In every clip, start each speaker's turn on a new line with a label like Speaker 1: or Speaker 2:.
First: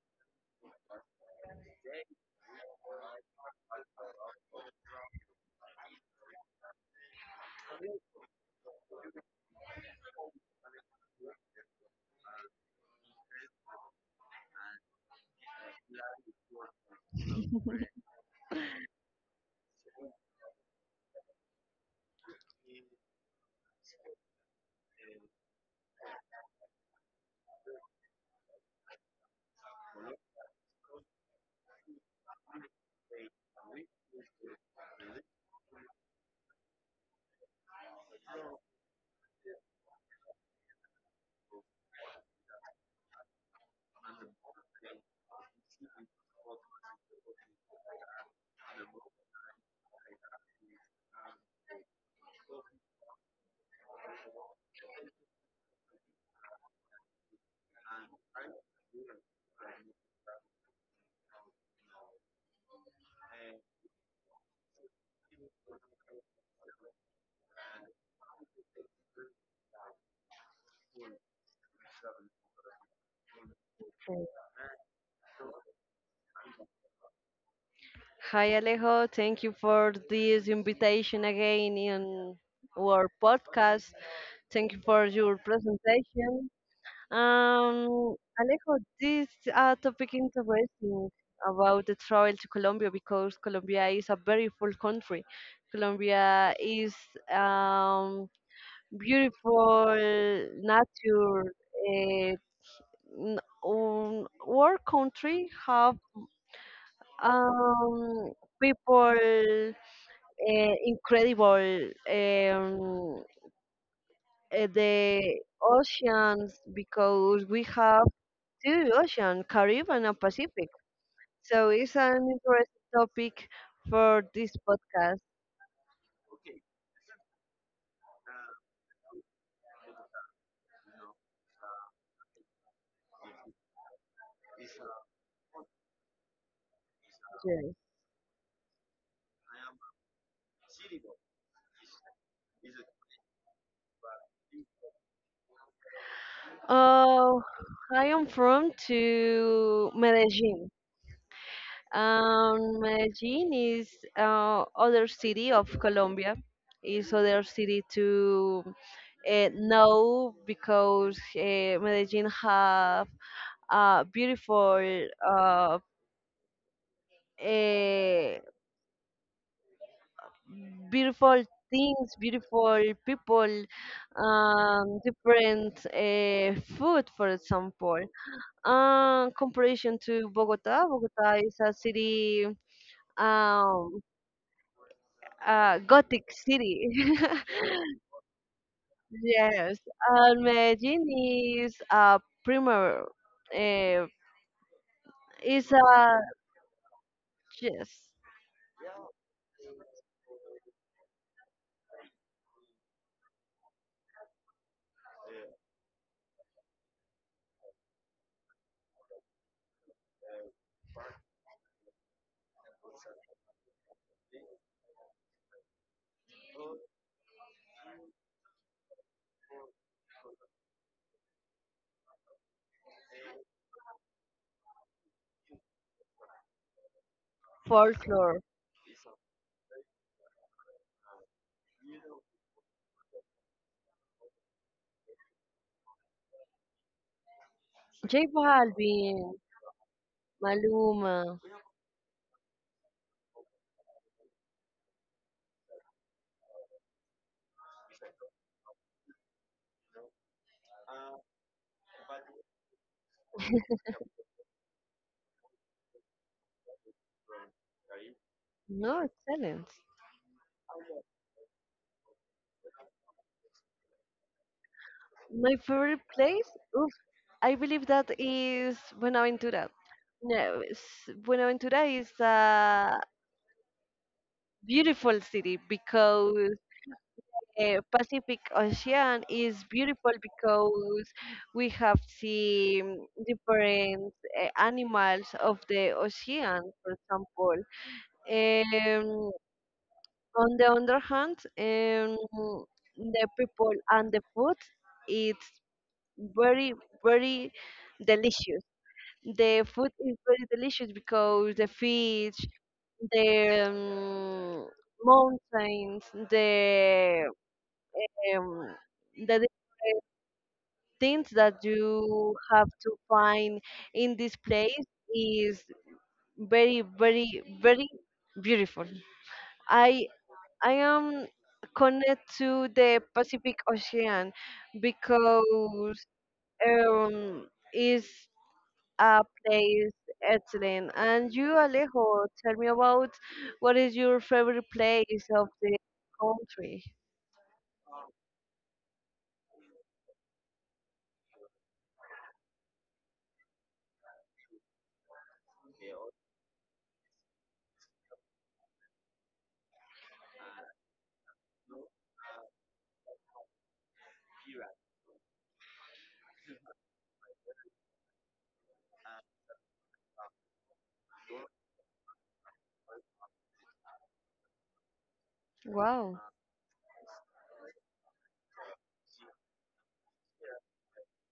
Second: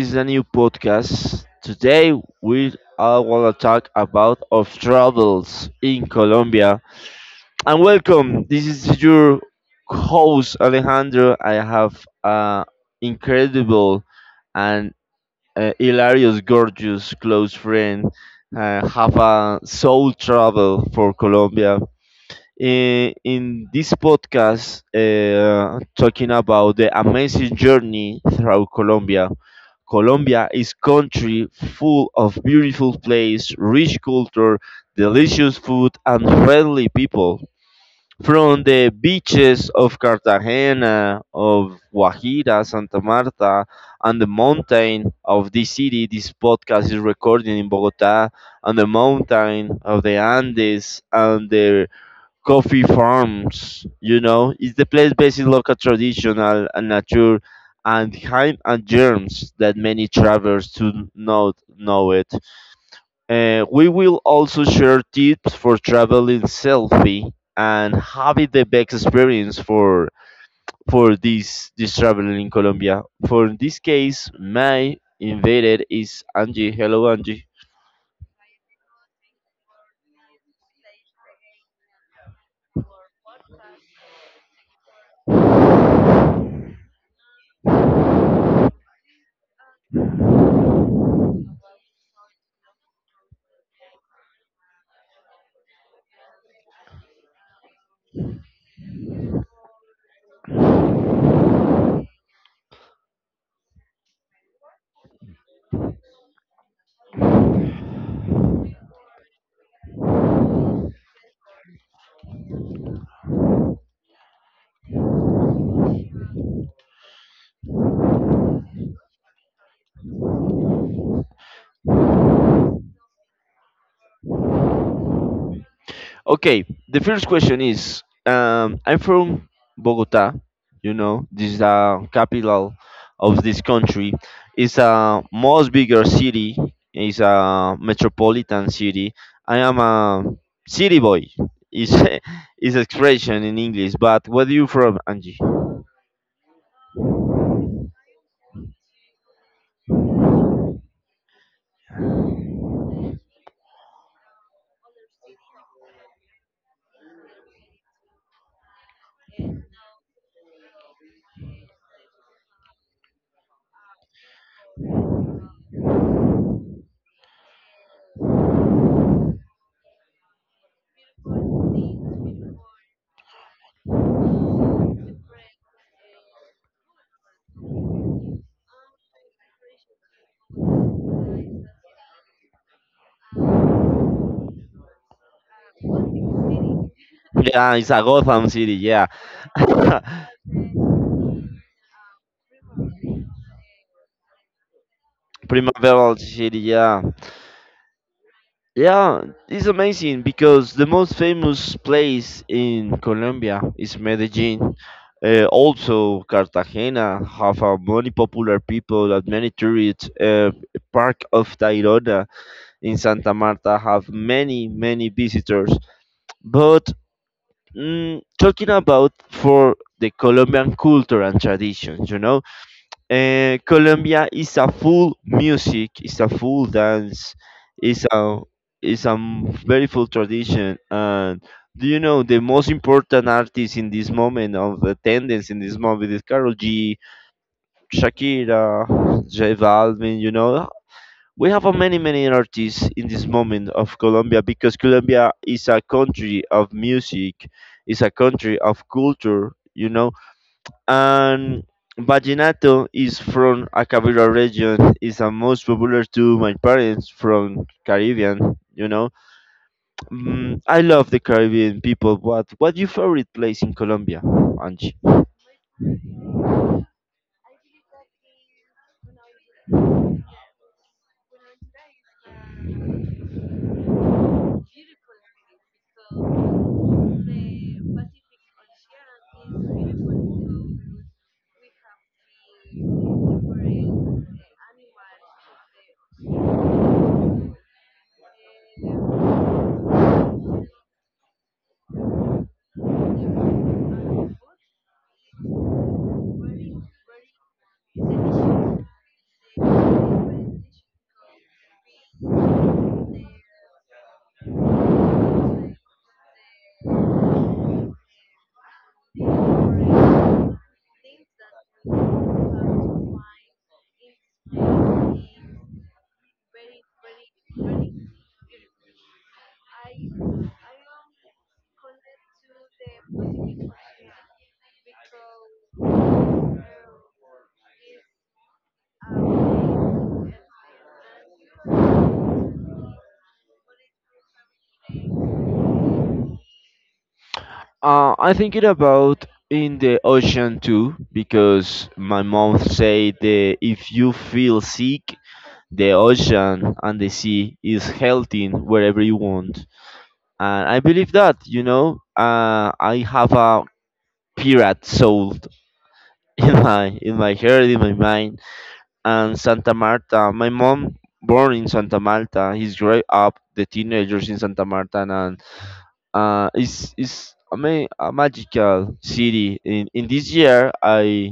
Speaker 1: This is a new podcast. Today we all want to talk about of troubles in Colombia. And welcome. This is your host Alejandro. I have an incredible and hilarious, gorgeous close friend. Have a soul travel for Colombia in this podcast talking about the amazing journey through Colombia. Colombia is country full of beautiful place, rich culture, delicious food and friendly people. From the beaches of Cartagena, of Guajira, Santa Marta, and the mountain of this city, this podcast is recording in Bogota, on the mountain of the Andes and the coffee farms. It's the place based in local traditional and nature and hymn and germs that many travelers do not know it. We will also share tips for traveling selfie and having the best experience for this traveling in Colombia. For this case, my invited is Angie. Hello, Angie.
Speaker 2: Hi Alejo, thank you for this invitation again in our podcast. Thank you for your presentation. Alejo, this topic interesting about the travel to Colombia because Colombia is a very full country. Colombia is um, beautiful nature. Uh, our country have um, people incredible the oceans because we have two oceans, Caribbean and Pacific. So it's an interesting topic for this podcast.
Speaker 1: Okay, the first question is I'm from Bogota. This is the capital of this country. It's a most bigger city, it's
Speaker 2: Yes.
Speaker 1: a metropolitan city. I am a city boy, is is expression in English, but where are you from, Angie?
Speaker 2: Uh, I am from to Medellin. Medellin is other city of Colombia. Is other city to know because Medellin have beautiful eh, beautiful things beautiful people different food, for example, comparison to Bogota. Bogota is a city, um, gothic city.
Speaker 1: Yeah, it's a Gotham City, yeah.
Speaker 2: Yes. And Medellin is a primer, uh, is
Speaker 1: Primaveral
Speaker 2: a.
Speaker 1: City, yeah.
Speaker 2: Yes.
Speaker 1: Yeah, it's amazing because the most famous place in Colombia is Medellin. Also, Cartagena have a many popular people that many tourists. Park of Tayrona in Santa Marta have many, many visitors. But talking about for the Colombian culture and traditions, Colombia is a full music, is a full dance, is a
Speaker 2: Folklore.
Speaker 1: very full tradition. And do you know the most important artist in this moment of attendance in this moment is Karol G,
Speaker 2: J Balvin,
Speaker 1: Shakira, J Balvin,
Speaker 2: Maluma.
Speaker 1: we have a many artists in this moment of Colombia because Colombia is a country of music, is a country of culture. And vallenato is from Acabira region, is the most popular to my parents from Caribbean, you
Speaker 2: No,
Speaker 1: know.
Speaker 2: excellent.
Speaker 1: I love the Caribbean people. But what your favorite place in Colombia, Angie?
Speaker 2: My favorite place? Oof, I believe that is Buenaventura. No, Buenaventura is a beautiful city because Pacific Ocean is beautiful because we have seen different animals of the ocean, for example. Um, on the other hand, the people and the food, it's very very delicious. The food is very delicious because the fish, the mountains, the um, the different things that you have to find in this place is very very very beautiful. I I am connected to the Pacific Ocean because um is place. Excellent. And you, Alejo, tell me about what is your favorite place of the country?
Speaker 1: I thinking about in the ocean too because my mom said that if you feel sick, the ocean and the sea is healthy wherever you want, and I believe that. I have a pirate soul in my heart, in my mind, and Santa Marta. My mom born in Santa Marta. He's grew up the teenagers in Santa Marta, and.
Speaker 2: Wow.
Speaker 1: It's a magical city. In this year, I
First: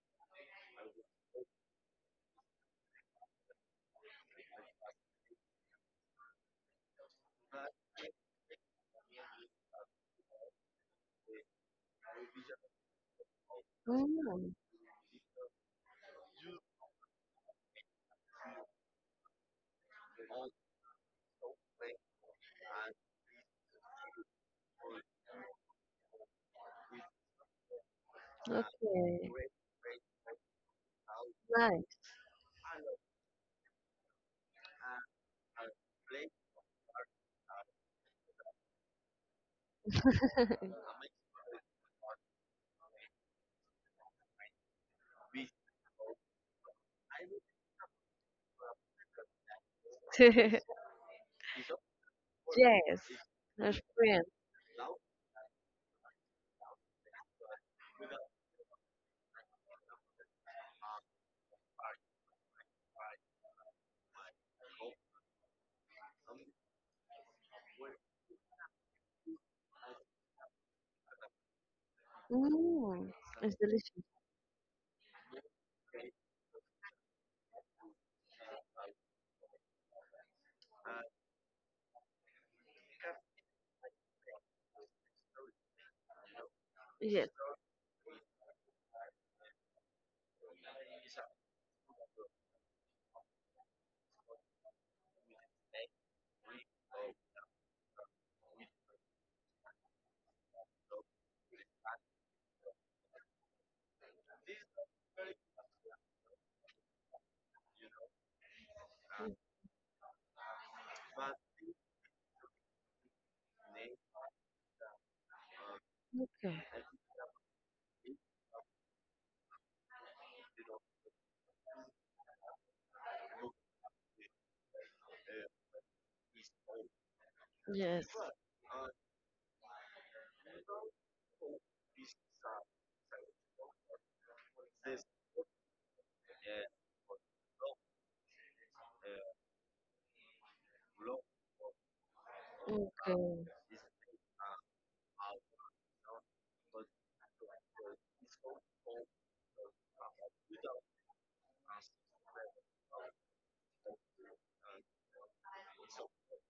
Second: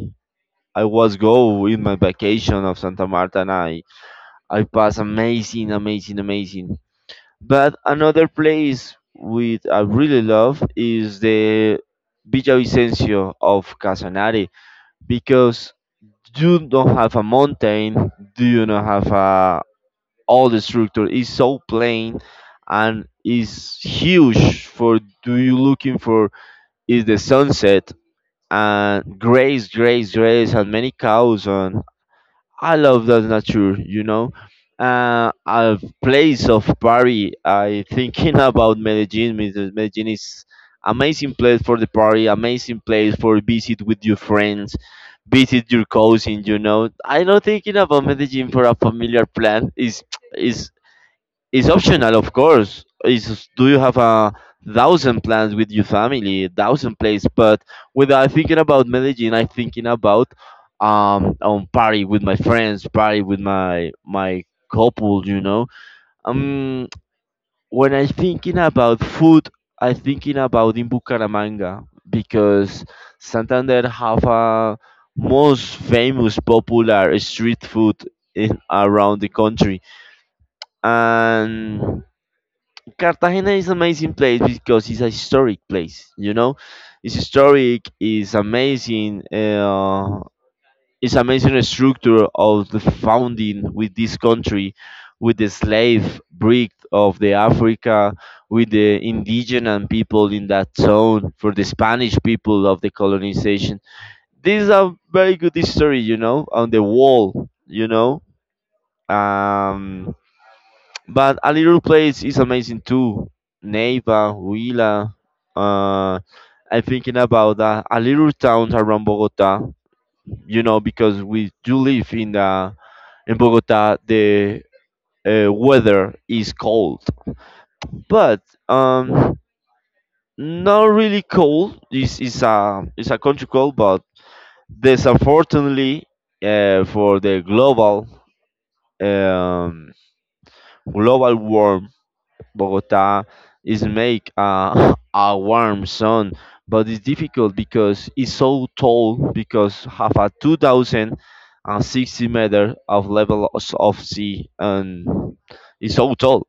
Speaker 1: I was go in my vacation of Santa Marta, and I pass amazing, amazing, amazing. But another place with I really love is the Villavicencio of Casanare
Speaker 2: Mm,
Speaker 1: because you don't have a mountain, do you not have a all the structure is so plain and is huge for do you looking for is the sunset and
Speaker 2: okay.
Speaker 1: grace, grace, grace, and many cows. And I love that nature. A place of party. I thinking about Medellin. Because Medellin is amazing place for the party, amazing place for visit with your friends, visit your cousin. I not thinking about Medellin for a familiar plan.
Speaker 2: Nice.
Speaker 1: Is it's optional, of course.
Speaker 2: Yes.
Speaker 1: Is do
Speaker 2: A
Speaker 1: you have
Speaker 2: friend.
Speaker 1: a thousand plans with your family, a thousand places? But when I'm thinking about Medellin, I'm thinking about party with my friends, party with my couple. Um, when I'm thinking about food, I'm thinking about in Bucaramanga because
Speaker 2: Mm, it's
Speaker 1: Santander
Speaker 2: delicious.
Speaker 1: have a most famous popular street food in around the country and Cartagena is an amazing place because it's a historic place. It's
Speaker 2: Yes.
Speaker 1: historic. It's amazing. It's amazing structure of the founding with this country, with the slave breed of the Africa, with the indigenous people in that zone, for the Spanish people of the colonization. This is a very good history. On the wall. Um, but a little place is amazing too. Neiva, Huila. Uh,
Speaker 2: Okay.
Speaker 1: I'm thinking about a little town around Bogota. Because we do live in Bogota. The weather is cold,
Speaker 2: Yes.
Speaker 1: but um, not really cold. This is a country cold, but there's unfortunately for the um, global war Bogota
Speaker 2: Okay.
Speaker 1: is make a, a warm sun, but it's difficult because it's so tall because have a 2,060 meter of level of sea and it's so tall.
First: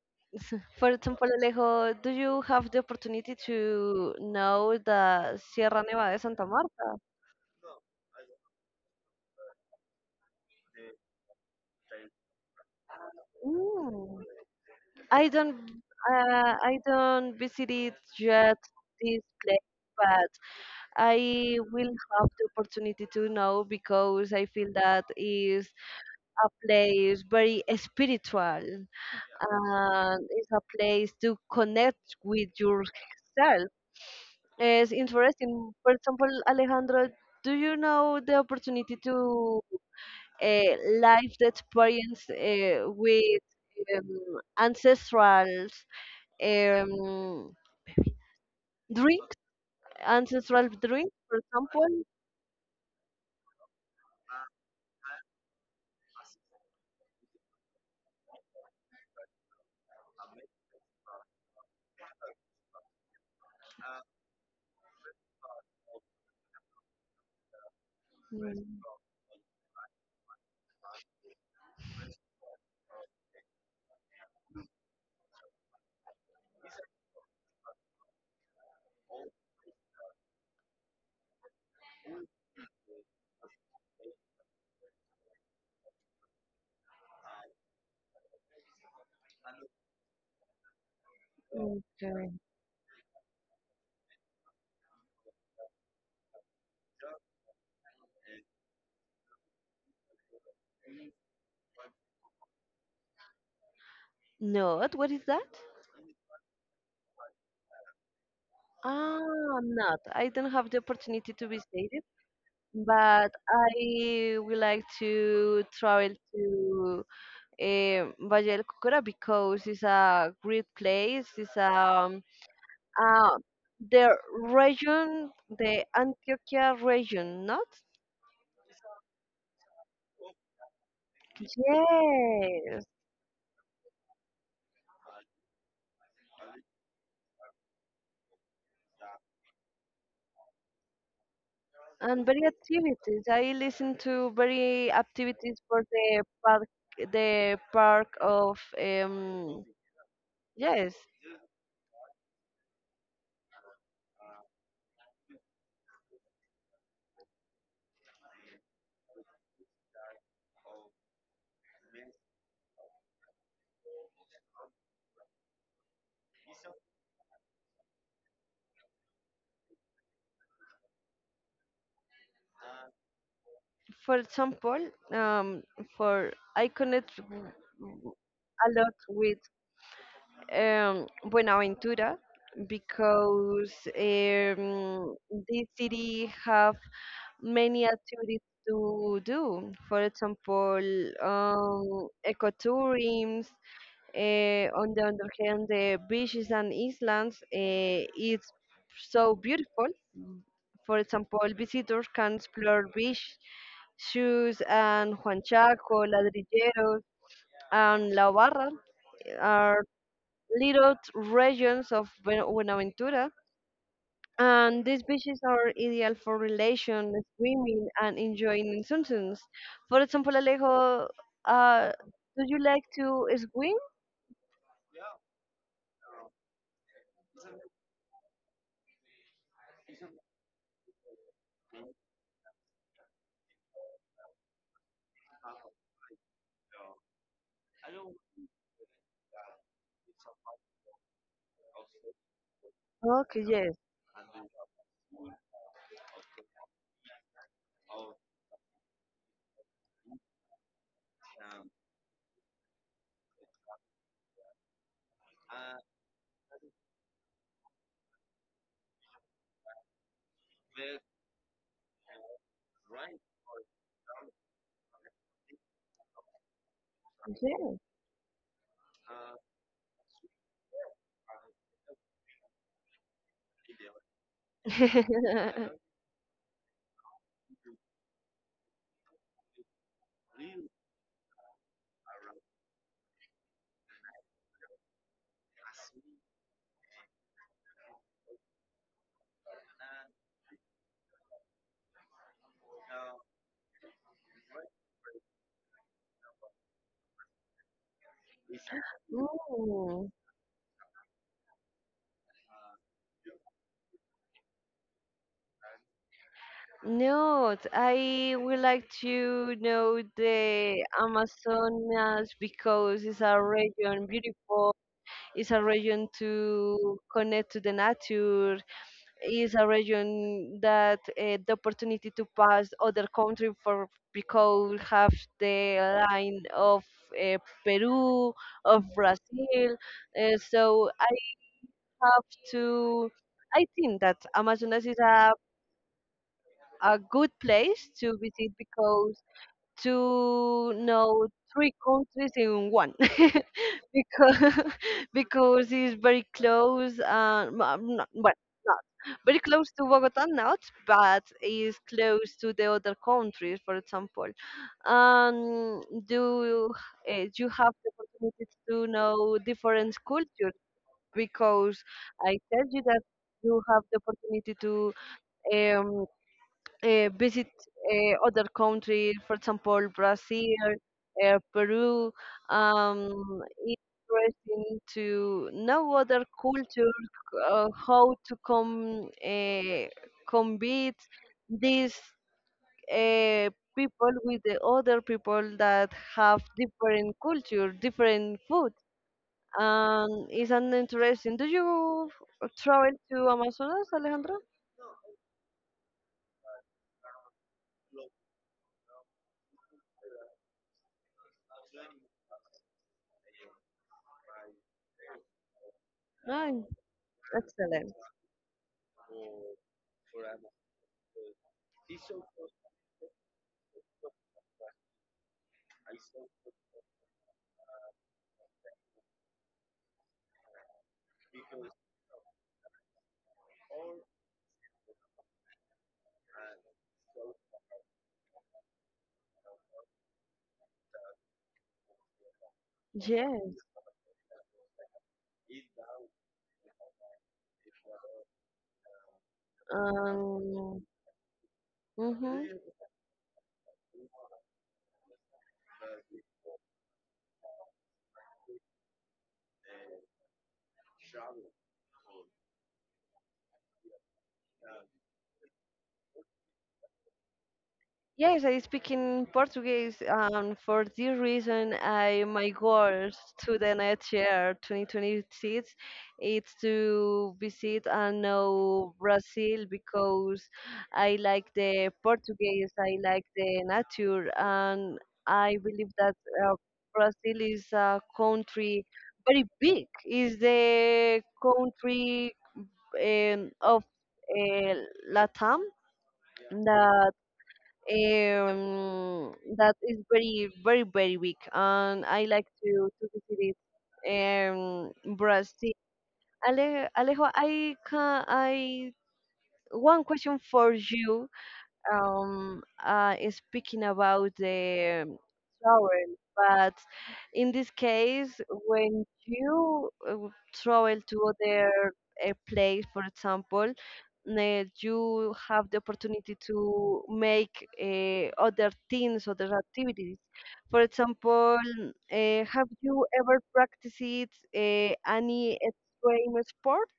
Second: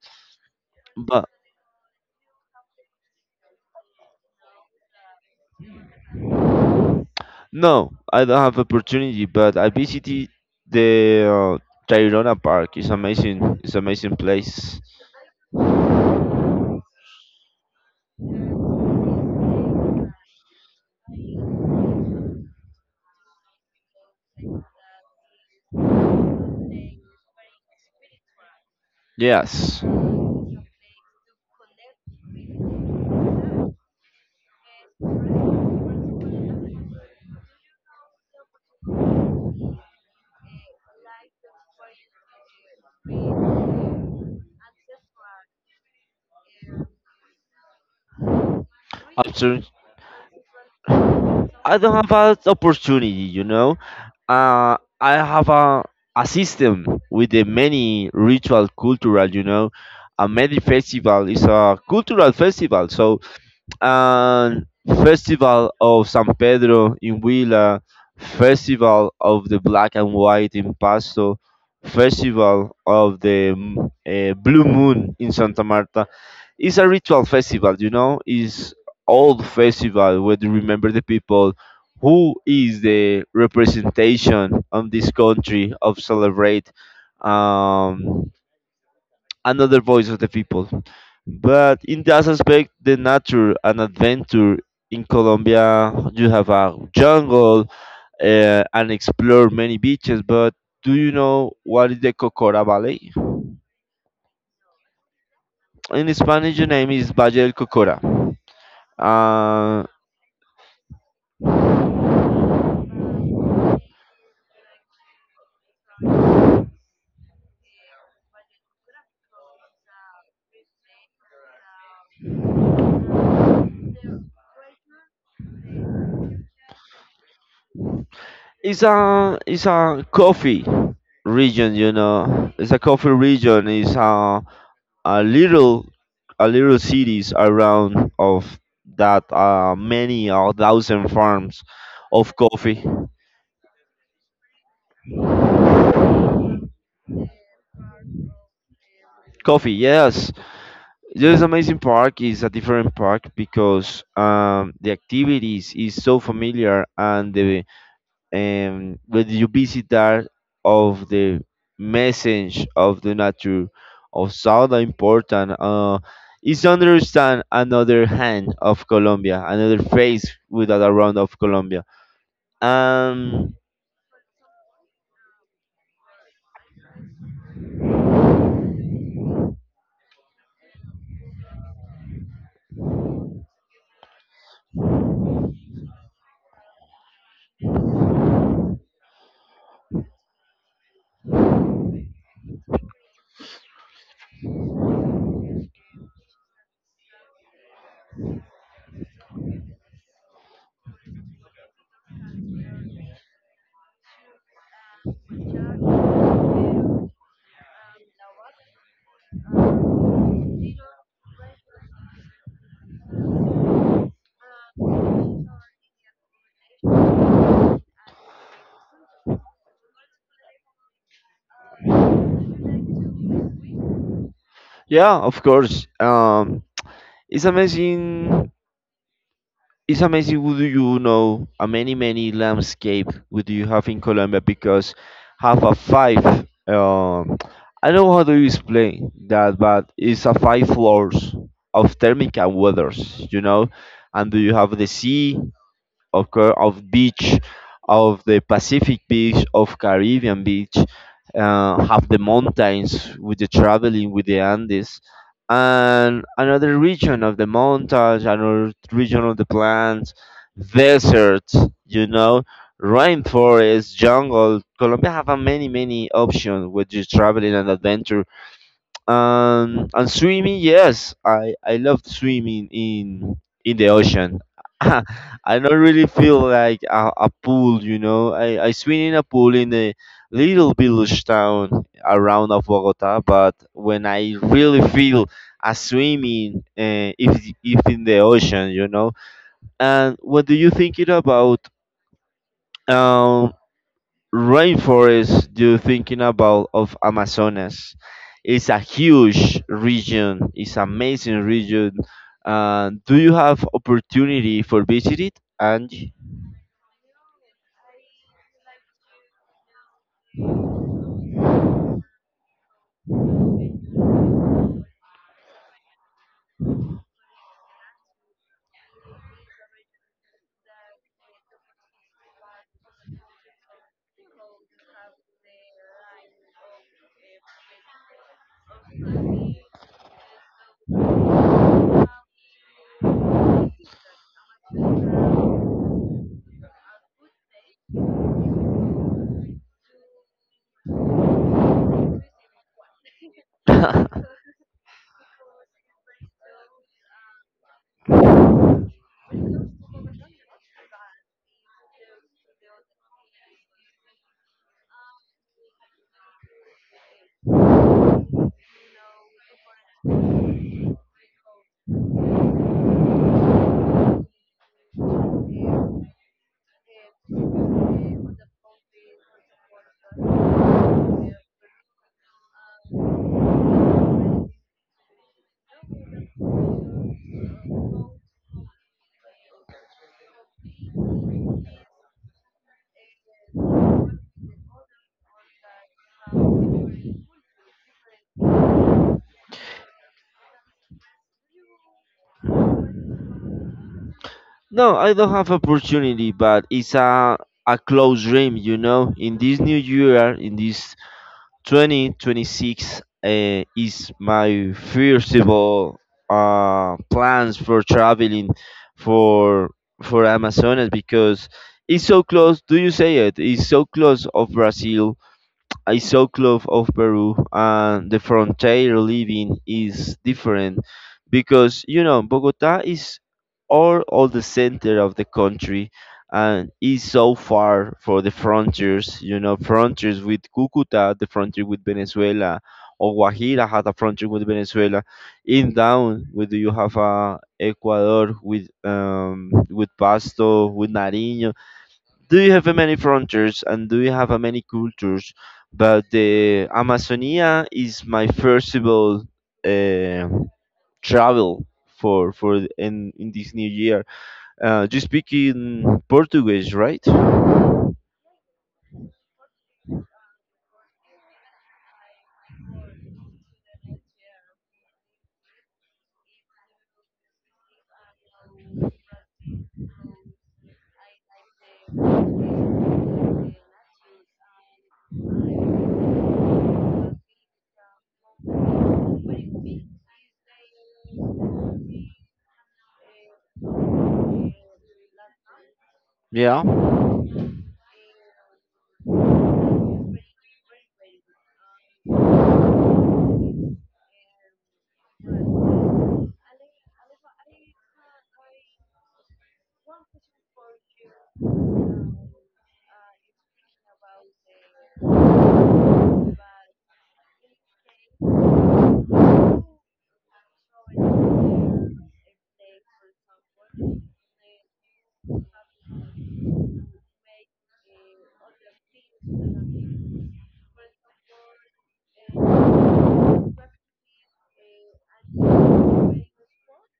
Speaker 2: For example,
Speaker 1: But
Speaker 2: Alejo, do you have the opportunity to know the Sierra Nevada de Santa Marta?
Speaker 1: no, I don't have opportunity, but I visited the Tayrona Park. It's amazing. It's amazing
Speaker 2: Mm.
Speaker 1: place.
Speaker 2: I don't I don't visit it yet this place, but I will have the opportunity to know because I feel that is a place very spiritual,
Speaker 1: Yes.
Speaker 2: and it's a place to connect with yourself. It's interesting. For example, Alejandro, do you know the opportunity to live the experience with ancestrals, um, drinks,
Speaker 1: After
Speaker 2: ancestral drinks, for
Speaker 1: I don't
Speaker 2: example.
Speaker 1: have an opportunity. I have a system with the many ritual cultural. A many festival is a cultural festival, so and Festival of San Pedro in Huila,
Speaker 2: Mm,
Speaker 1: Festival of the Black and White in Pasto, Festival of the Blue Moon in Santa Marta. It's a ritual festival. It's old festival where you remember the people who is the representation of this country of celebrate um, another voice of the people. But in that
Speaker 2: okay.
Speaker 1: aspect, the nature and adventure in Colombia, you have a jungle and explore many beaches. But do you know what is the Cocora Valley?
Speaker 2: Not, what is that?
Speaker 1: In Spanish, the name is Valle del Cocora.
Speaker 2: Ah, I'm
Speaker 1: Uh,
Speaker 2: not. I don't have the opportunity to visit it, but I would like to travel to Valle del Cocora because it's a great place. It's uh, the region, the Antioquia region, not?
Speaker 1: it's a coffee region. It's a
Speaker 2: Yes.
Speaker 1: coffee region. It's a little a little cities around of that many or thousand farms
Speaker 2: And
Speaker 1: of
Speaker 2: very
Speaker 1: coffee
Speaker 2: activities. I listen to very activities for the park of
Speaker 1: coffee Yes,
Speaker 2: yes.
Speaker 1: this amazing park is a different park because the activities is so familiar and the when you visit there of the message of the nature of sound important is understand another hand of Colombia another face with that around of Colombia and
Speaker 2: For example, um for I connect w- a lot with Buenaventura because um this city have many activities to do. For example, ecotourism. On the other hand, the beaches and islands is so beautiful. For example, visitors can explore beach shoes and Juan Chaco, Ladrilleros, and La Barra are little regions of Buenaventura. And these beaches are ideal for relaxation, swimming, and enjoying sunsets. For example, Alejo, uh, do you like to swim?
Speaker 1: yeah, of course. Um it's amazing it's amazing what do you know a many landscape what do you have in Colombia because have a five um I don't know how do you explain that but it's a five floors of thermic and weathers you
Speaker 2: Okay,
Speaker 1: know
Speaker 2: yes.
Speaker 1: And do you have the sea occur of beach of the Pacific beach of Caribbean beach have the mountains with the traveling with the Andes and another region of the mountains another region of the plants deserts you know rainforest jungle Colombia have a many options with you traveling and
Speaker 2: Yes.
Speaker 1: adventure and swimming, yes, I love swimming in the ocean. I don't really feel like a pool. I swim in a pool in a little village town around of Bogota, but when I really feel a swimming, if in the ocean. And what do you think it about? um rainforest you're thinking about of Amazonas. It's a huge
Speaker 2: Ooh.
Speaker 1: region. It's amazing region. Do you have opportunity for visit it, Angie?
Speaker 2: No, I would like to know the Amazonas because it's a region beautiful. It's a region to connect to the nature. It's a region that the opportunity to pass other country for because have the line of uh, Peru, of Brazil. So I have to. I think that Amazonas is a good place to visit because to know three countries in one because because it's very close, no, I'm not, well, not very close to Bogota, not, but is close to the other countries, for example, do you have the opportunity to know different cultures because I tell you that you have the opportunity to um visit other countries, for example, Brazil, Peru. Um, it's interesting to know other culture, how to come combat these uh, people with the other people that have different culture, different food. It's an interesting. Do you travel to Amazonas, Alejandro?
Speaker 1: No, I don't have opportunity, but it's a close dream. In this new year, in this 2026 is my first of all
Speaker 2: Ah,
Speaker 1: plans for
Speaker 2: excellent.
Speaker 1: traveling for for Amazonas because it's so close. Do you say it? It's so close of Brazil I saw clove of Peru and the frontier living is different because Bogota is all the center of the country and is so far for the frontiers you know frontiers with Cucuta the frontier with Venezuela or
Speaker 2: Yes.
Speaker 1: Guajira has a frontier with Venezuela in down with you have Ecuador with Pasto
Speaker 2: Um,
Speaker 1: with Nariño do
Speaker 2: mhm.
Speaker 1: you have a many frontiers and do you have a many cultures? But the Amazonia is my firstable uh, travel for in this new year. You speak in Portuguese, right?
Speaker 2: Yes, I speak in Portuguese, and for this reason, I my goals to the next year, 2026, it's to visit and know Brazil because I like the Portuguese, I like the nature, and I believe that uh, Brazil is a country very big. Is the country of uh, Latam
Speaker 1: Yeah.
Speaker 2: that that is very very very weak, and I like to visit it, um Brazil. Alejo, I one question for you, is speaking about the travel, but in this case, when you travel to other place, for example, you have the opportunity to make other things, other activities. For example, uh, have you ever practiced any extreme sports?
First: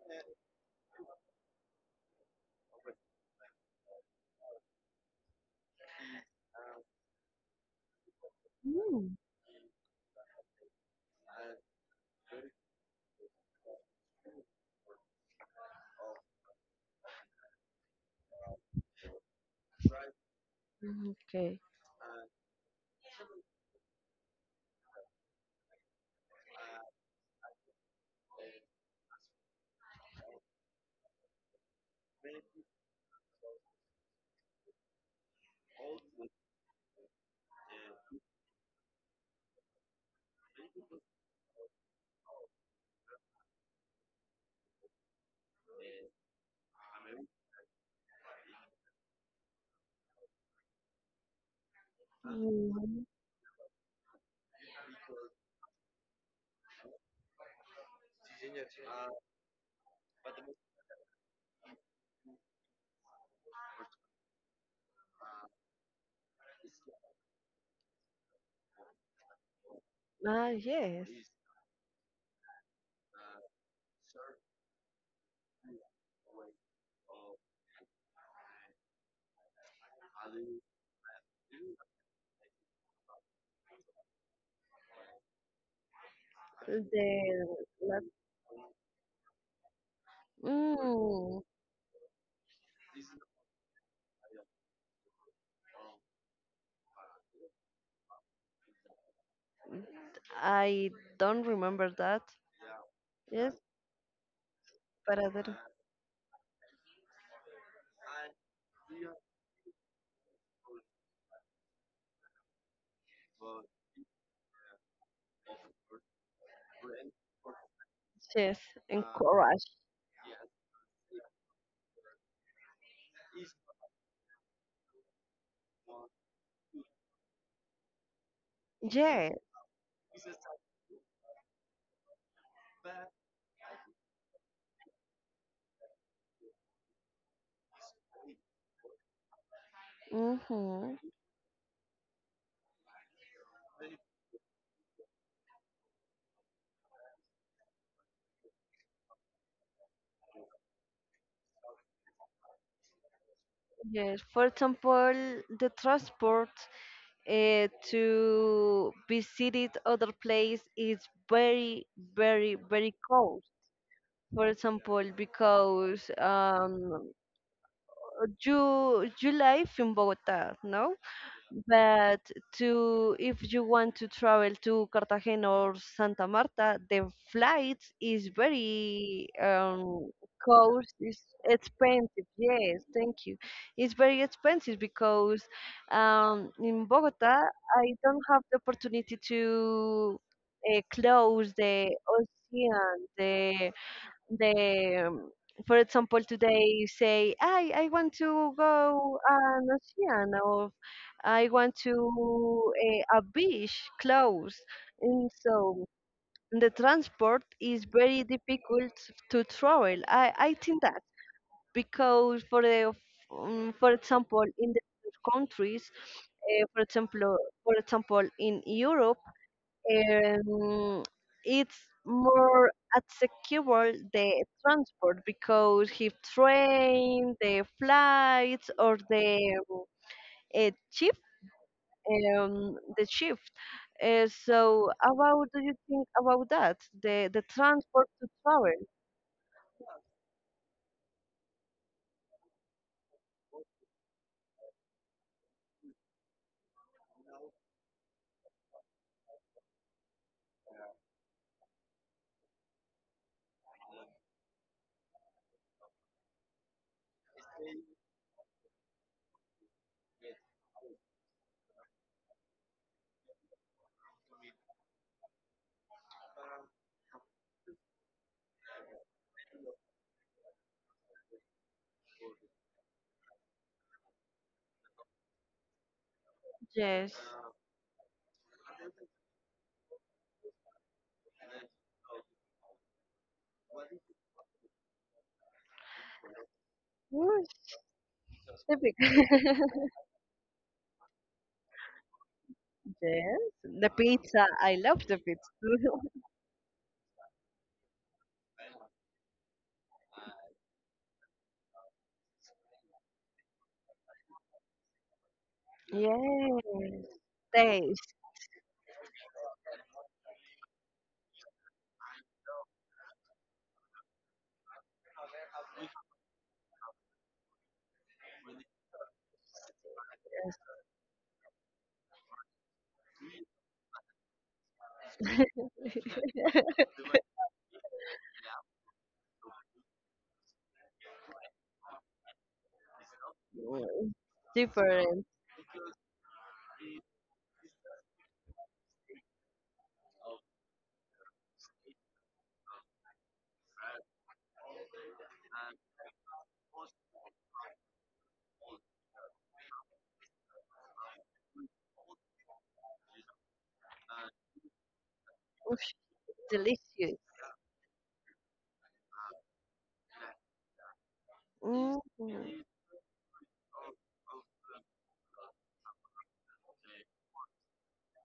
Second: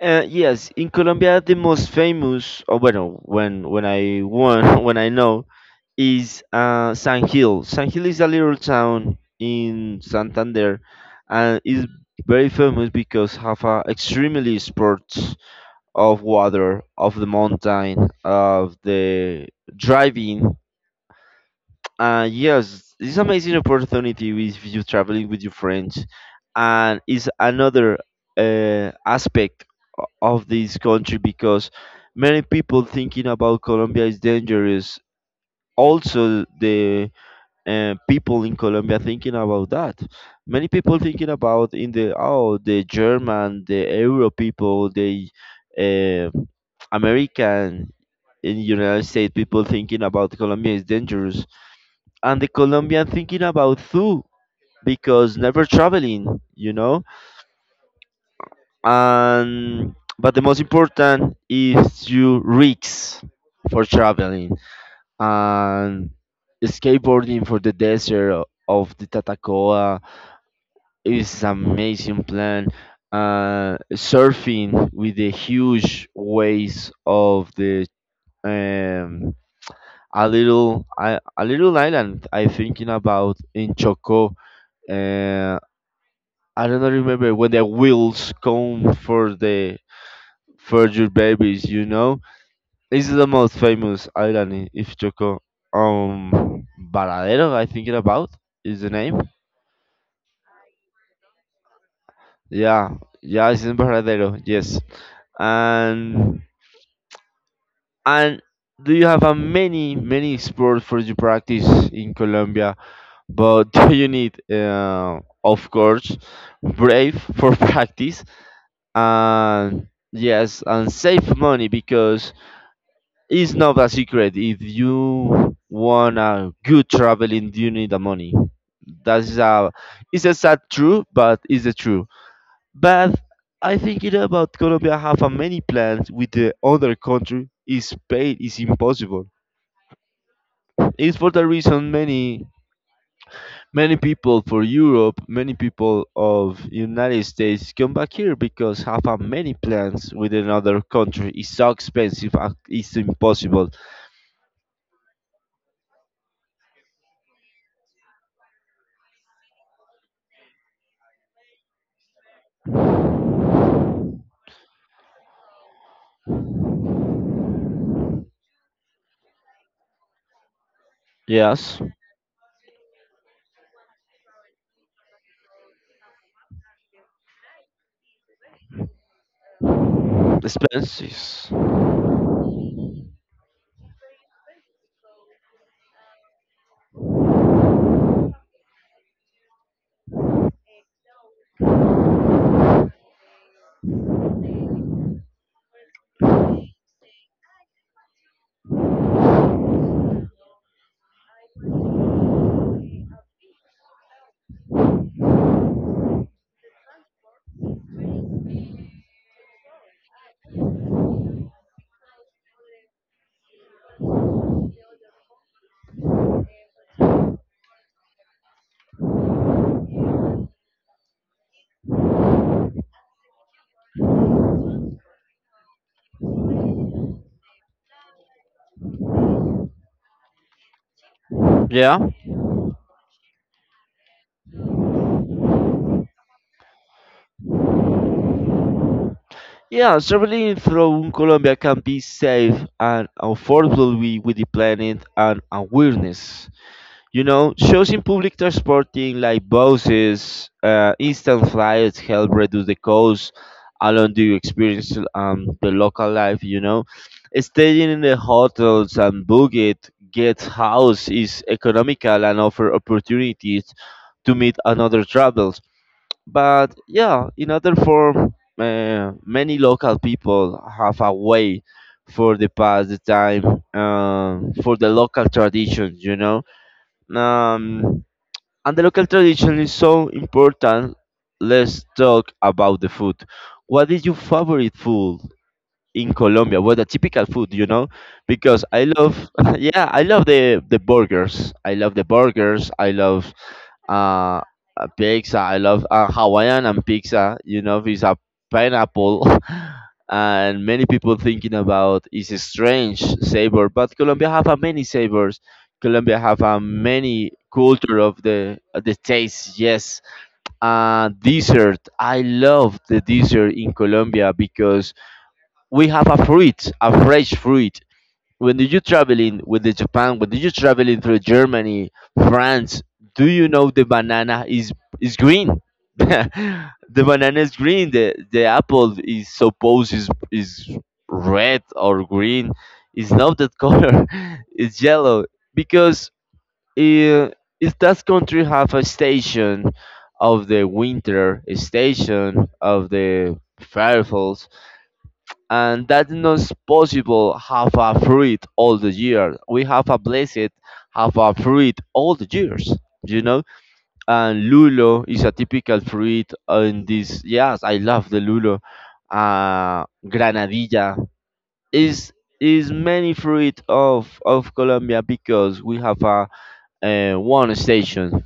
Speaker 1: Yes, in Colombia, the most famous, or well, when I won, when I know, is San Gil. San Gil is a little town
Speaker 2: Mm,
Speaker 1: in Santander, and is very famous because have a extremely sports of water, of the mountain, of the driving.
Speaker 2: okay.
Speaker 1: Yes, it's amazing opportunity with you traveling with your friends, and it's another aspect of this country because many people thinking about Colombia is dangerous. Also, the people in Colombia thinking about that. Many people thinking about in the German, the Euro people, the uh, American in United States people thinking about Colombia is dangerous, and the
Speaker 2: Mm.
Speaker 1: Colombian thinking about too because never traveling, you know and but the most important is you risks for traveling and skateboarding for the desert of the Tatacoa
Speaker 2: Ah, yes.
Speaker 1: is amazing plan. Surfing with the huge waves of the um, a little island I thinking about in Choco. Uh, I don't remember
Speaker 2: The
Speaker 1: when the
Speaker 2: last,
Speaker 1: wheels come for your
Speaker 2: mm,
Speaker 1: babies. This is the most famous island in Ifjoko. Um, Varadero, I think it about is the name.
Speaker 2: I don't remember that.
Speaker 1: Yeah, yeah,
Speaker 2: Yes,
Speaker 1: it's in Varadero. Yes,
Speaker 2: paradero.
Speaker 1: and and do you have a many sports for you practice in Colombia? But do you need, of course, brave for practice
Speaker 2: Yes, encourage.
Speaker 1: and yes, and save money because it's not a secret. If you want a good traveling, you need the money.
Speaker 2: Yeah.
Speaker 1: That's a, it's a sad truth, but it's the truth. But I think it about Colombia have a many plans with the other country. Is paid is impossible.
Speaker 2: Mm-hmm.
Speaker 1: It's for the reason many many people for Europe, many people of United States come back here because have a many plans with another country. It's so expensive. It's impossible.
Speaker 2: Yes. For example, the transport to visit other place is very, very, very cold. For example, because you live in Bogota, no?
Speaker 1: Yes,
Speaker 2: But to if you want to travel to Cartagena or Santa Marta, the flight is very, cost is
Speaker 1: expenses.
Speaker 2: expensive. Yes, thank you. It's very expensive because in Bogota I don't have the opportunity to close the ocean, the the for example, today you say I want to go an ocean or I want to a beach close, and so the transport is very difficult to travel, I think that because for the, for example, in the countries, uh, for example for example in Europe, um, it's more secure the transport because if train, the flights, or the ship,
Speaker 1: Yeah.
Speaker 2: the shift. So, how do you think about that? The transport to travel?
Speaker 1: Yeah, traveling from Colombia can be safe and affordably with the planet and awareness. You know, choosing public transporting like buses, instant flights help reduce the cost along the experience the local life. Staying in the hotels and booking guest house is economical and offer opportunities to meet another travelers. But yeah, in other form, many local people have a way for the past the time for the local traditions.
Speaker 2: Yes.
Speaker 1: Um, and the local tradition is so important. Let's talk about the food. What is your favorite food in Colombia? What the typical
Speaker 2: Mm,
Speaker 1: food? Because I
Speaker 2: specific.
Speaker 1: love, yeah, I love the burgers. I love the burgers. I love
Speaker 2: Yes, the
Speaker 1: uh,
Speaker 2: pizza. I
Speaker 1: uh,
Speaker 2: love the
Speaker 1: pizza.
Speaker 2: pizza.
Speaker 1: I love Hawaiian and pizza. You know, with a pineapple, and many people thinking about is a strange savor. But Colombia have a many savors. Colombia have a
Speaker 2: Yes.
Speaker 1: many culture
Speaker 2: Taste
Speaker 1: of the taste. Yes, dessert. I love the dessert in Colombia because we have a fruit, a fresh fruit when did you traveling with the Japan? When did you traveling through Germany, France? Do you know the banana is green? The banana is green. The apple is supposed is red or green. It's not that color. It's yellow
Speaker 2: different.
Speaker 1: because uh, is that country have a station of the winter, a station of the firefalls, and that's not possible have a fruit all the year. We have a blessed have a fruit all the years, you know. And lulo is a typical
Speaker 2: Oof,
Speaker 1: fruit in
Speaker 2: delicious.
Speaker 1: this. Yes, I love the lulo. Granadilla
Speaker 2: Mm.
Speaker 1: is is many fruit of Colombia because we have a, one station,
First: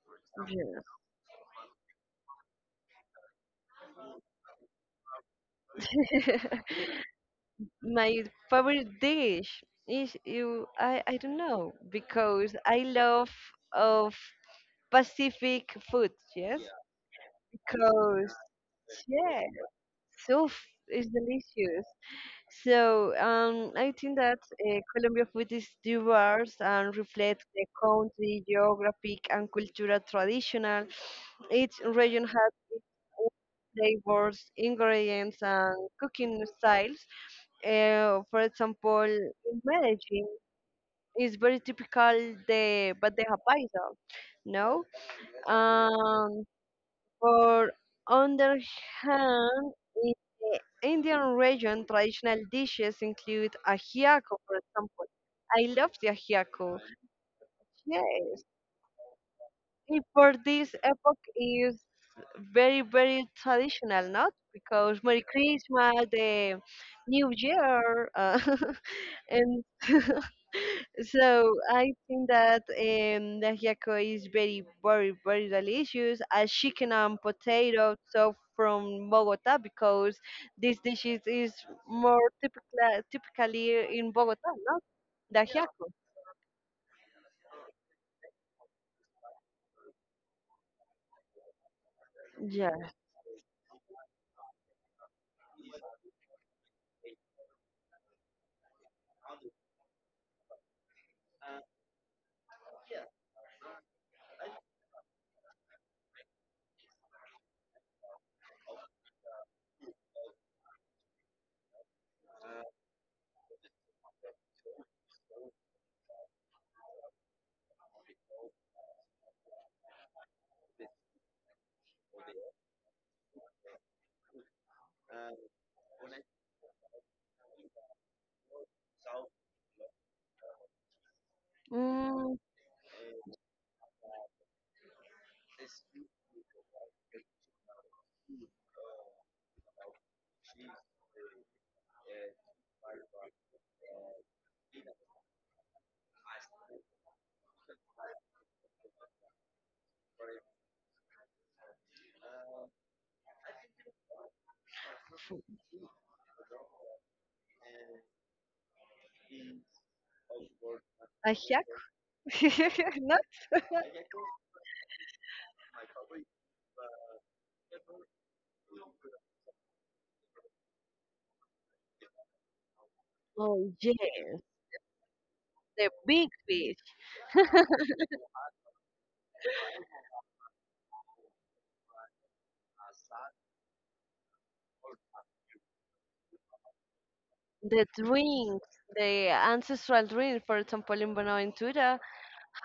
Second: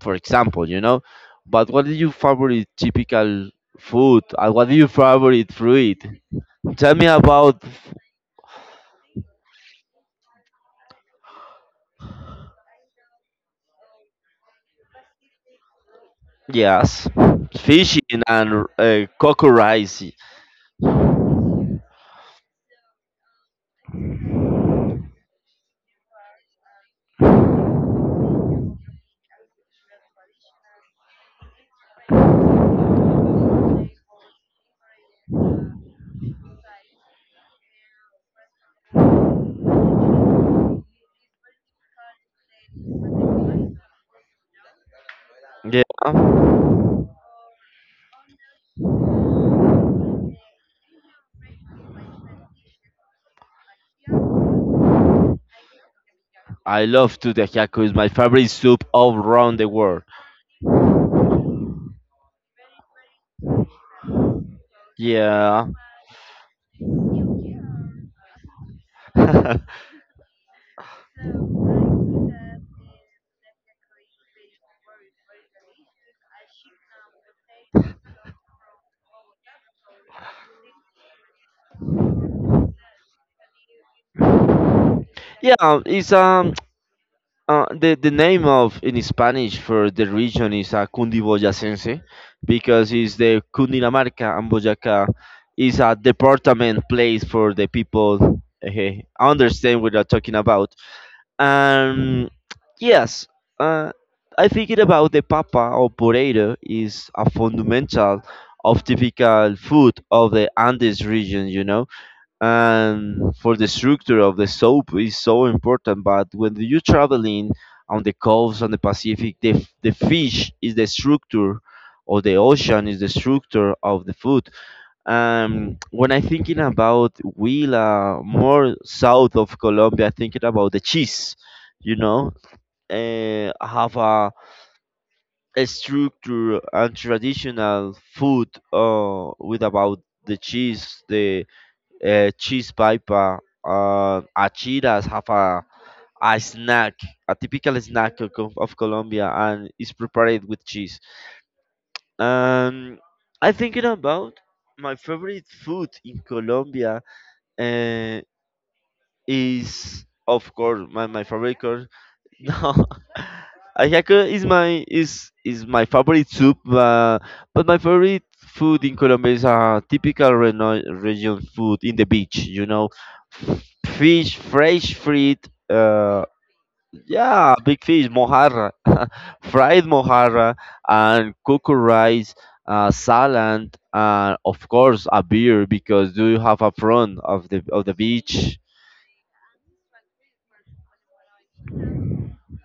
Speaker 1: for example, you
Speaker 2: Yes.
Speaker 1: know. But what is your favorite typical food? And what is your favorite fruit? Tell me about.
Speaker 2: My favorite dish is, you, I don't know because I love of Pacific food, yes?
Speaker 1: Yes, fishing
Speaker 2: Because
Speaker 1: and
Speaker 2: yeah,
Speaker 1: coco rice.
Speaker 2: soup is delicious. So I think that Colombia food is diverse and reflects the country, geographic and cultural traditional. Each region has its flavors, ingredients, and cooking styles. For example, in Medellin is very typical the bandeja paisa, no?
Speaker 1: Yeah,
Speaker 2: Um, for other hand, in the Indian region, traditional dishes include ajiaco, for example. I love the ajiaco.
Speaker 1: I love to the taco. It's my
Speaker 2: Yes,
Speaker 1: favorite soup all around the
Speaker 2: and
Speaker 1: world.
Speaker 2: for this epoch is very very traditional, not because Merry
Speaker 1: Yeah.
Speaker 2: Christmas, the New Year. And so I think that, the ajiaco is very, very, very delicious. A chicken and potato, so from Bogota, because this dish is more typical, typically in Bogota, no? The
Speaker 1: Yeah,
Speaker 2: ajiaco.
Speaker 1: it's the name of in Spanish for the region is Cundiboyacense
Speaker 2: Yeah.
Speaker 1: because it's the Cundinamarca and Boyacá is a department place for the people. Understand what I'm talking about. And yes, uh, I think it about the papa or potato is a fundamental of typical food of the Andes region, you know, and for the structure of the soup is so important. But when you're traveling on the coast on the Pacific, the fish is the structure or the ocean is the structure of the food. When I thinking about Huila, more south of Colombia, thinking about the cheese, you know,
Speaker 2: Mm,
Speaker 1: have a structure and traditional food with about the cheese pipa, achiras have a snack, a typical snack of Colombia, and is prepared with cheese. Um, I thinking about my favorite food in Colombia uh, is of course my favorite
Speaker 2: ajiaco?
Speaker 1: course. No,
Speaker 2: No?
Speaker 1: ajiaco is is my favorite soup, but my favorite food in Colombia is a typical region food in the beach. You know, F-
Speaker 2: Oh, yes.
Speaker 1: fish, fresh fruit.
Speaker 2: The
Speaker 1: Uh,
Speaker 2: big fish,
Speaker 1: yeah, big fish, mojarra, fried mojarra, and cooked rice, salad, and of course a beer because do you have a front of the
Speaker 2: the
Speaker 1: of the beach
Speaker 2: drinks, the ancestral drink, for example, in Bonaventura.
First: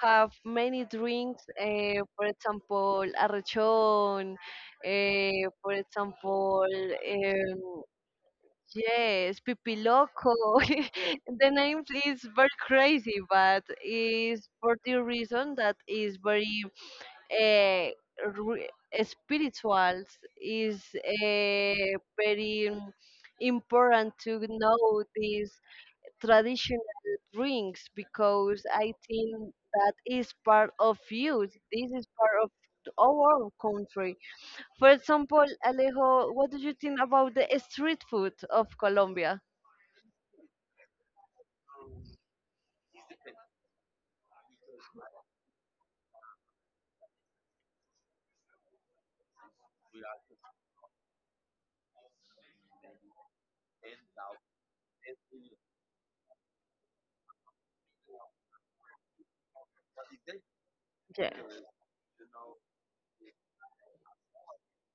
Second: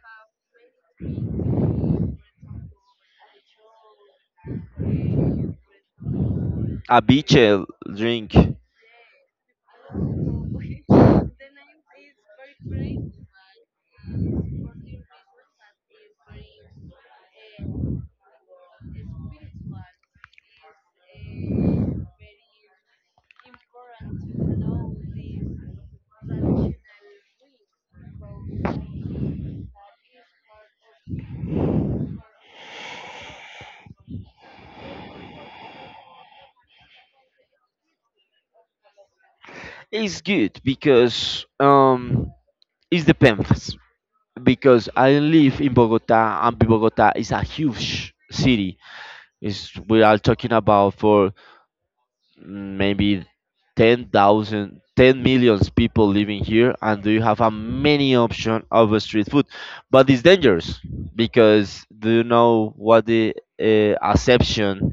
Speaker 2: Have many drinks, for example, arrechón, for example,
Speaker 1: a beer drink
Speaker 2: yes, pipiloco. The name is very crazy, but is for the reason that is very uh, re- spirituals, is very important to know this traditional drinks because I think that is part of youth. This is part of our country. For example, Alejo, what do you think about the street food of Colombia?
Speaker 1: is good because it depends because I live in Bogota and Bogota is a huge city. We are talking about for maybe 10,000 people living here and you have a many option of a street food, but it's dangerous
Speaker 2: Yes.
Speaker 1: because do you know what the acception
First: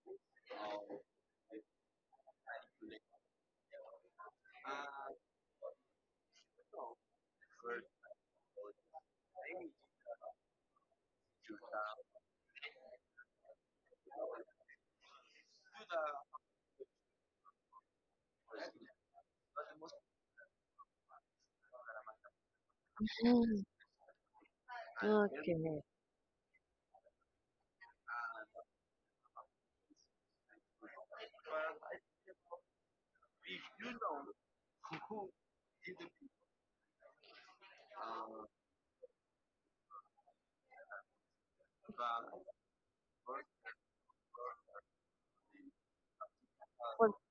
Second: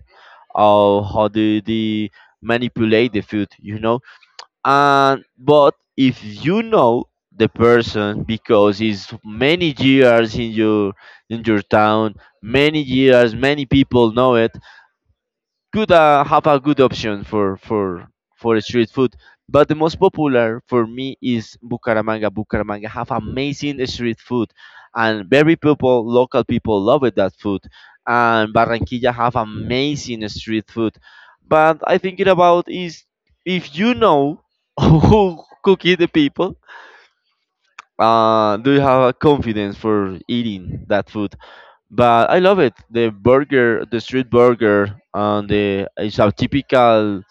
Speaker 1: of how do they manipulate the food, you know. And but if you know the person because it's many years in your town, many years, many people know it, could have a good option for street food. But the most popular for me is Bucaramanga. Bucaramanga have
Speaker 2: Mm.
Speaker 1: amazing street food, and
Speaker 2: Okay.
Speaker 1: very people, local people love it, that food. And Barranquilla have amazing street food. But I think it about is if you know who cook it, the people, do you have a confidence for eating that food? But I love it. The burger, the street burger, and the it's a
Speaker 2: Well.
Speaker 1: typical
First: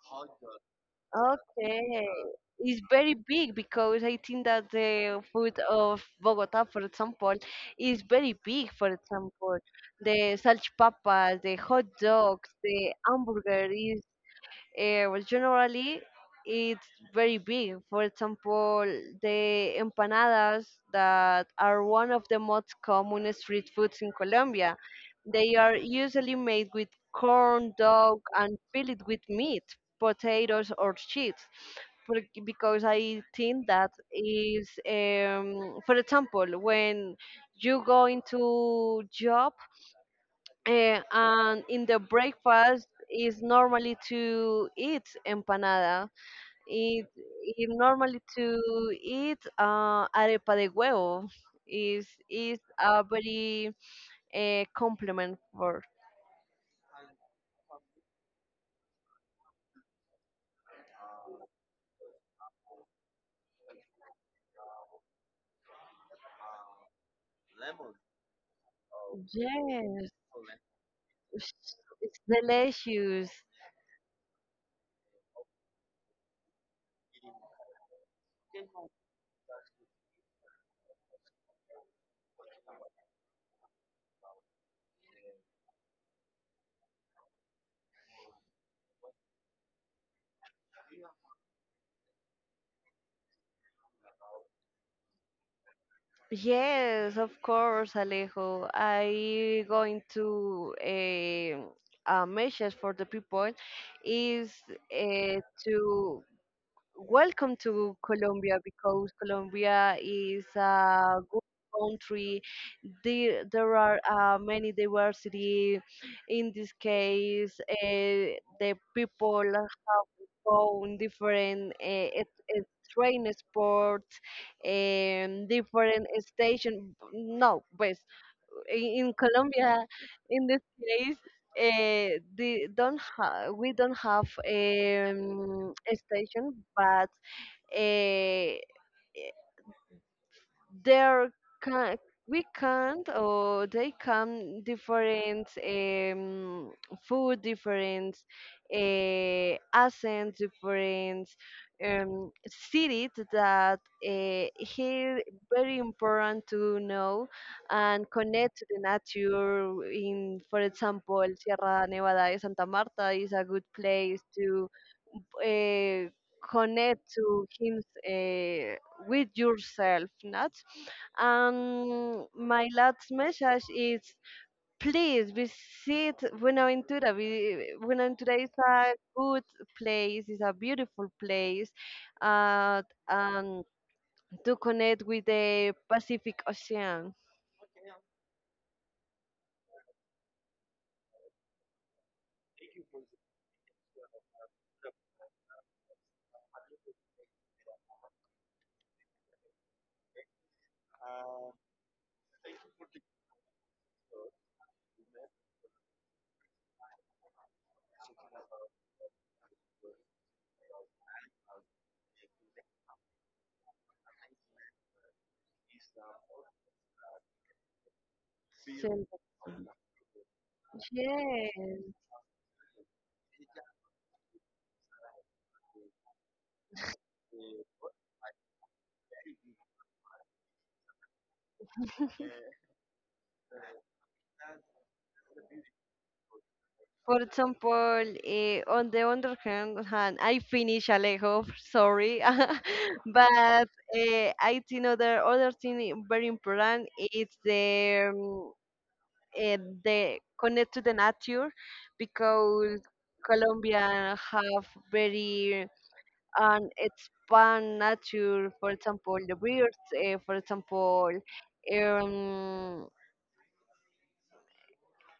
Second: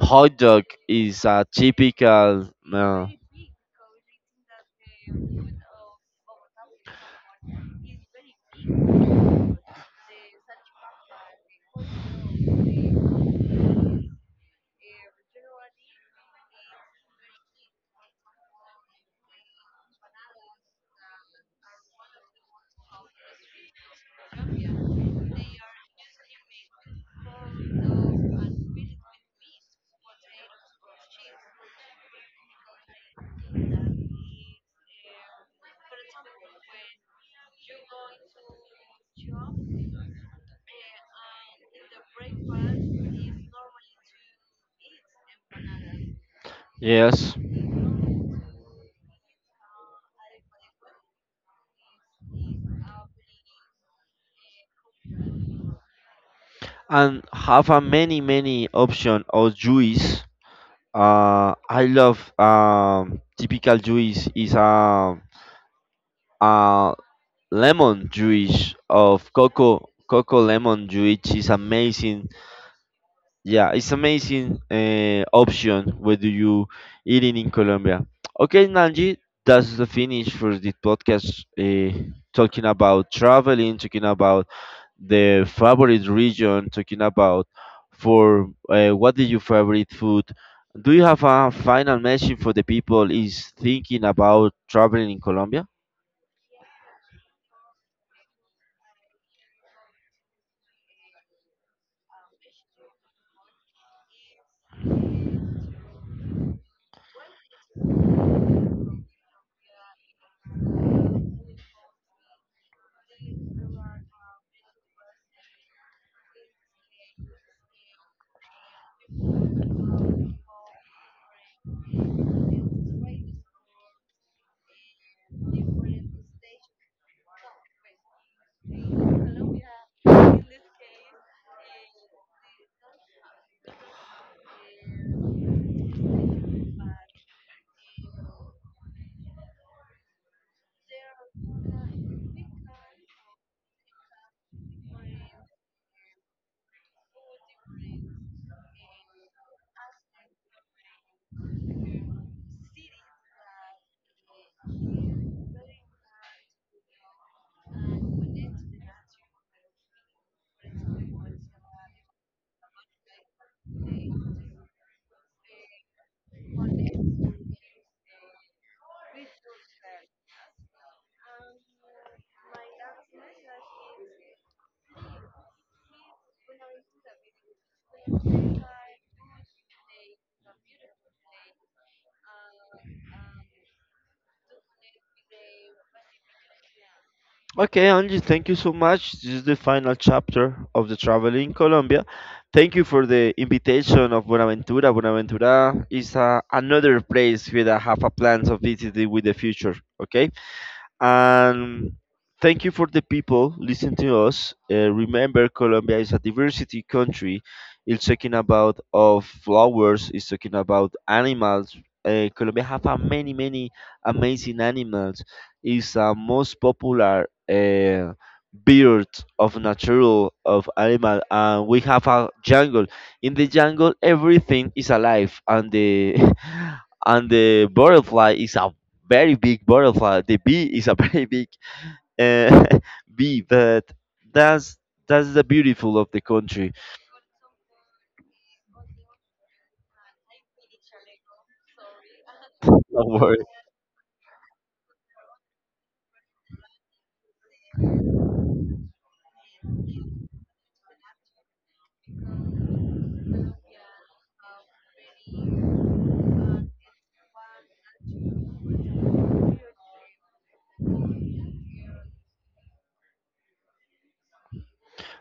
Speaker 1: hot dog. Is a
Speaker 2: Okay.
Speaker 1: typical.
Speaker 2: It's very big because I think that the food of Bogota, for example, is very big. For example, the salchipapas, the hot dogs, the hamburger is well, generally it's very big. For example, the empanadas that are one of the most common street foods in Colombia. They are usually made with corn, dog, and filled with meat, potatoes, or cheese. Because I think that is, for example, when you go into job. And in the breakfast is normally to eat empanada. It,
Speaker 1: Yes,
Speaker 2: it normally to eat arepa de huevo. Is a very compliment for.
Speaker 1: and have a many many option of juice. I love typical juice is a uh, lemon juice of coco
Speaker 2: Yes,
Speaker 1: coco lemon juice is
Speaker 2: it's
Speaker 1: amazing.
Speaker 2: delicious.
Speaker 1: Yeah, it's amazing option whether you eating in Colombia. Okay, Nanji, that's the finish for this podcast. Talking about traveling, talking about the favorite region, talking about for what is your favorite food. Do you have a final message for the people is thinking about traveling in Colombia?
Speaker 2: Yes, of course, Alejo. I going to a message for the people is to welcome to Colombia because Colombia is a good country. There are many diversity. In this case, the people have own different it train sports and different station. No, but in Colombia, in this case, the don't ha- we don't have a station, but eh, there can we can't or they come different food different accent different cities that here very important to know and connect to the nature in, for example, Sierra Nevada de Santa Marta is a good place to uh, connect to him, uh, with yourself, not. And my last message is, please visit Buenaventura. Buenaventura is a good place. It's a beautiful place, uh, and to connect with the Pacific Ocean.
Speaker 1: Okay, Angie, thank you so much. This is the final chapter of the travel in Colombia. Thank you for the invitation of Buenaventura. Buenaventura is another place where I have a plan of visiting with the future. Okay. And thank you for the people listening to us. Remember, Colombia is a diversity country. It's talking about of flowers. It's talking about animals. Colombia have a many many amazing animals. It's a most popular bird
Speaker 2: So,
Speaker 1: of natural of animal,
Speaker 2: yes.
Speaker 1: and we have a jungle. In the jungle, everything is alive, and the and the butterfly is a very big butterfly. The bee is a very big uh, bee, but that's that's the beautiful of the country.
Speaker 2: For example, on the other hand, I finish Alejo, sorry,
Speaker 1: Our-
Speaker 2: but I think other thing, very important is the eh, the connect to the nature because Colombia have very an expand nature. For example, the birds. For example, um,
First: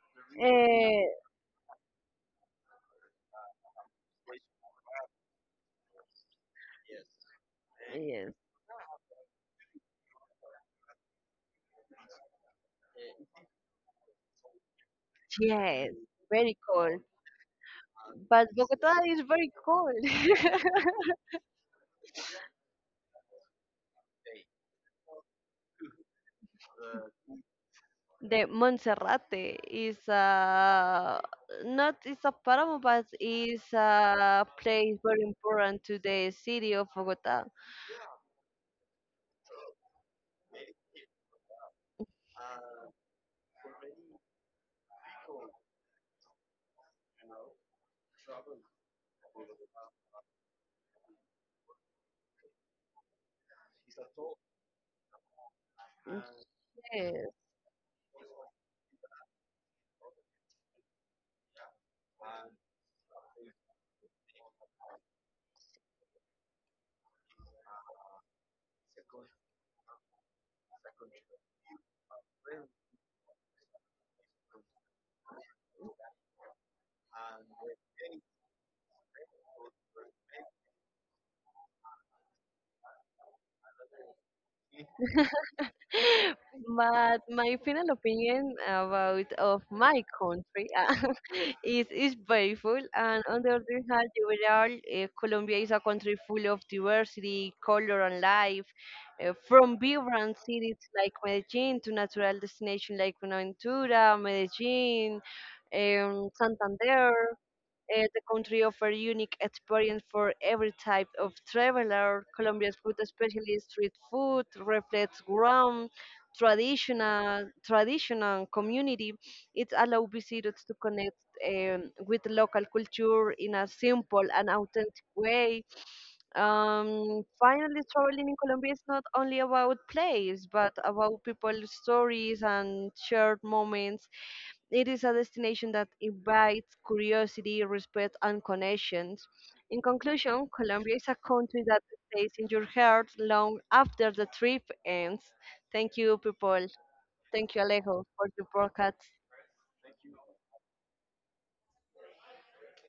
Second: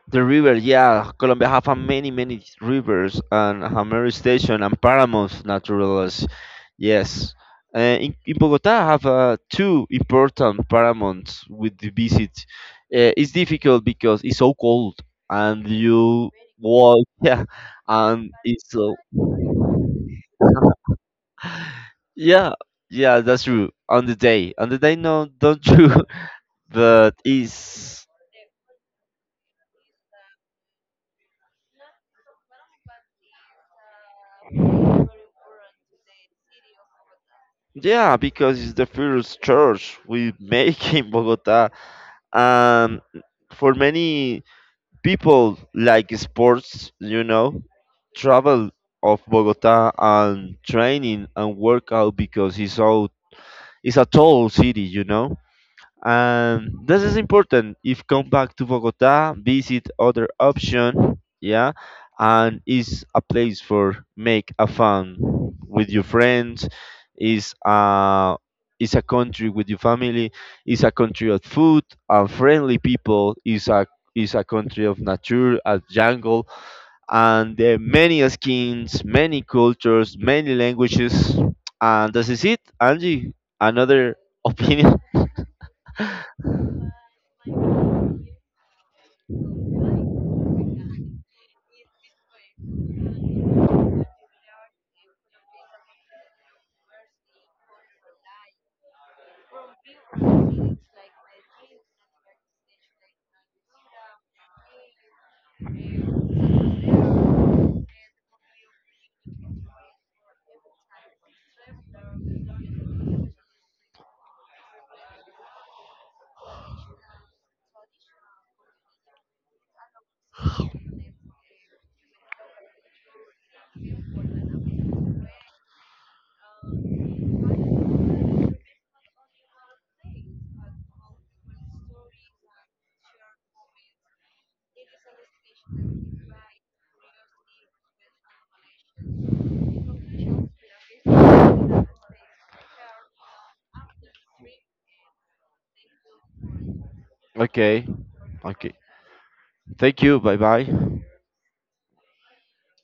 Speaker 1: The river, yeah,
Speaker 2: eh,
Speaker 1: Colombia have a many many rivers and Hammer Station and paramos Naturales. Yes,
Speaker 2: yes,
Speaker 1: in Bogota have two important Paramounts with the visit. It's difficult because it's so cold and
Speaker 2: yes,
Speaker 1: you
Speaker 2: very cool.
Speaker 1: walk, yeah, and
Speaker 2: But
Speaker 1: it's so
Speaker 2: Bogota is very cold.
Speaker 1: yeah, yeah, that's true. On the day, no, don't you? But it's
Speaker 2: The Monserrate is, not it's a paramo, but is a place very important to the city of Bogota.
Speaker 1: yeah, because it's the first church we make in Bogota. Um, for many people like sports, you know, travel of Bogota and training and workout because it's a tall city, you know. And this is
Speaker 2: Yes.
Speaker 1: important if come back to Bogota visit other option, yeah, and is a place for make a fun with your friends, is a is a country with your family, is a country of food and friendly people, is a country of nature a jungle, and there are many skins, many cultures, many languages, and this is it, Angie, another opinion.
Speaker 2: But my final opinion about of my country is beautiful, and on the other hand, overall, Colombia is a country full of diversity, color, and life. From vibrant cities like Medellin to natural destinations like Buenaventura, Medellin, Santander. The country offers unique experience for every type of traveler. Colombia's food, especially street food, reflects ground traditional community. It allows visitors to connect, with local culture in a simple and authentic way. Finally, traveling in Colombia is not only about place, but about people's stories and shared moments. It is a destination that invites curiosity, respect, and connections. In conclusion, Colombia is a country that stays in your heart long after the trip ends. Thank you, people. Thank you,
Speaker 1: Okay.
Speaker 2: Alejo, for your
Speaker 1: Okay.
Speaker 2: podcast.
Speaker 1: Thank you. Bye bye.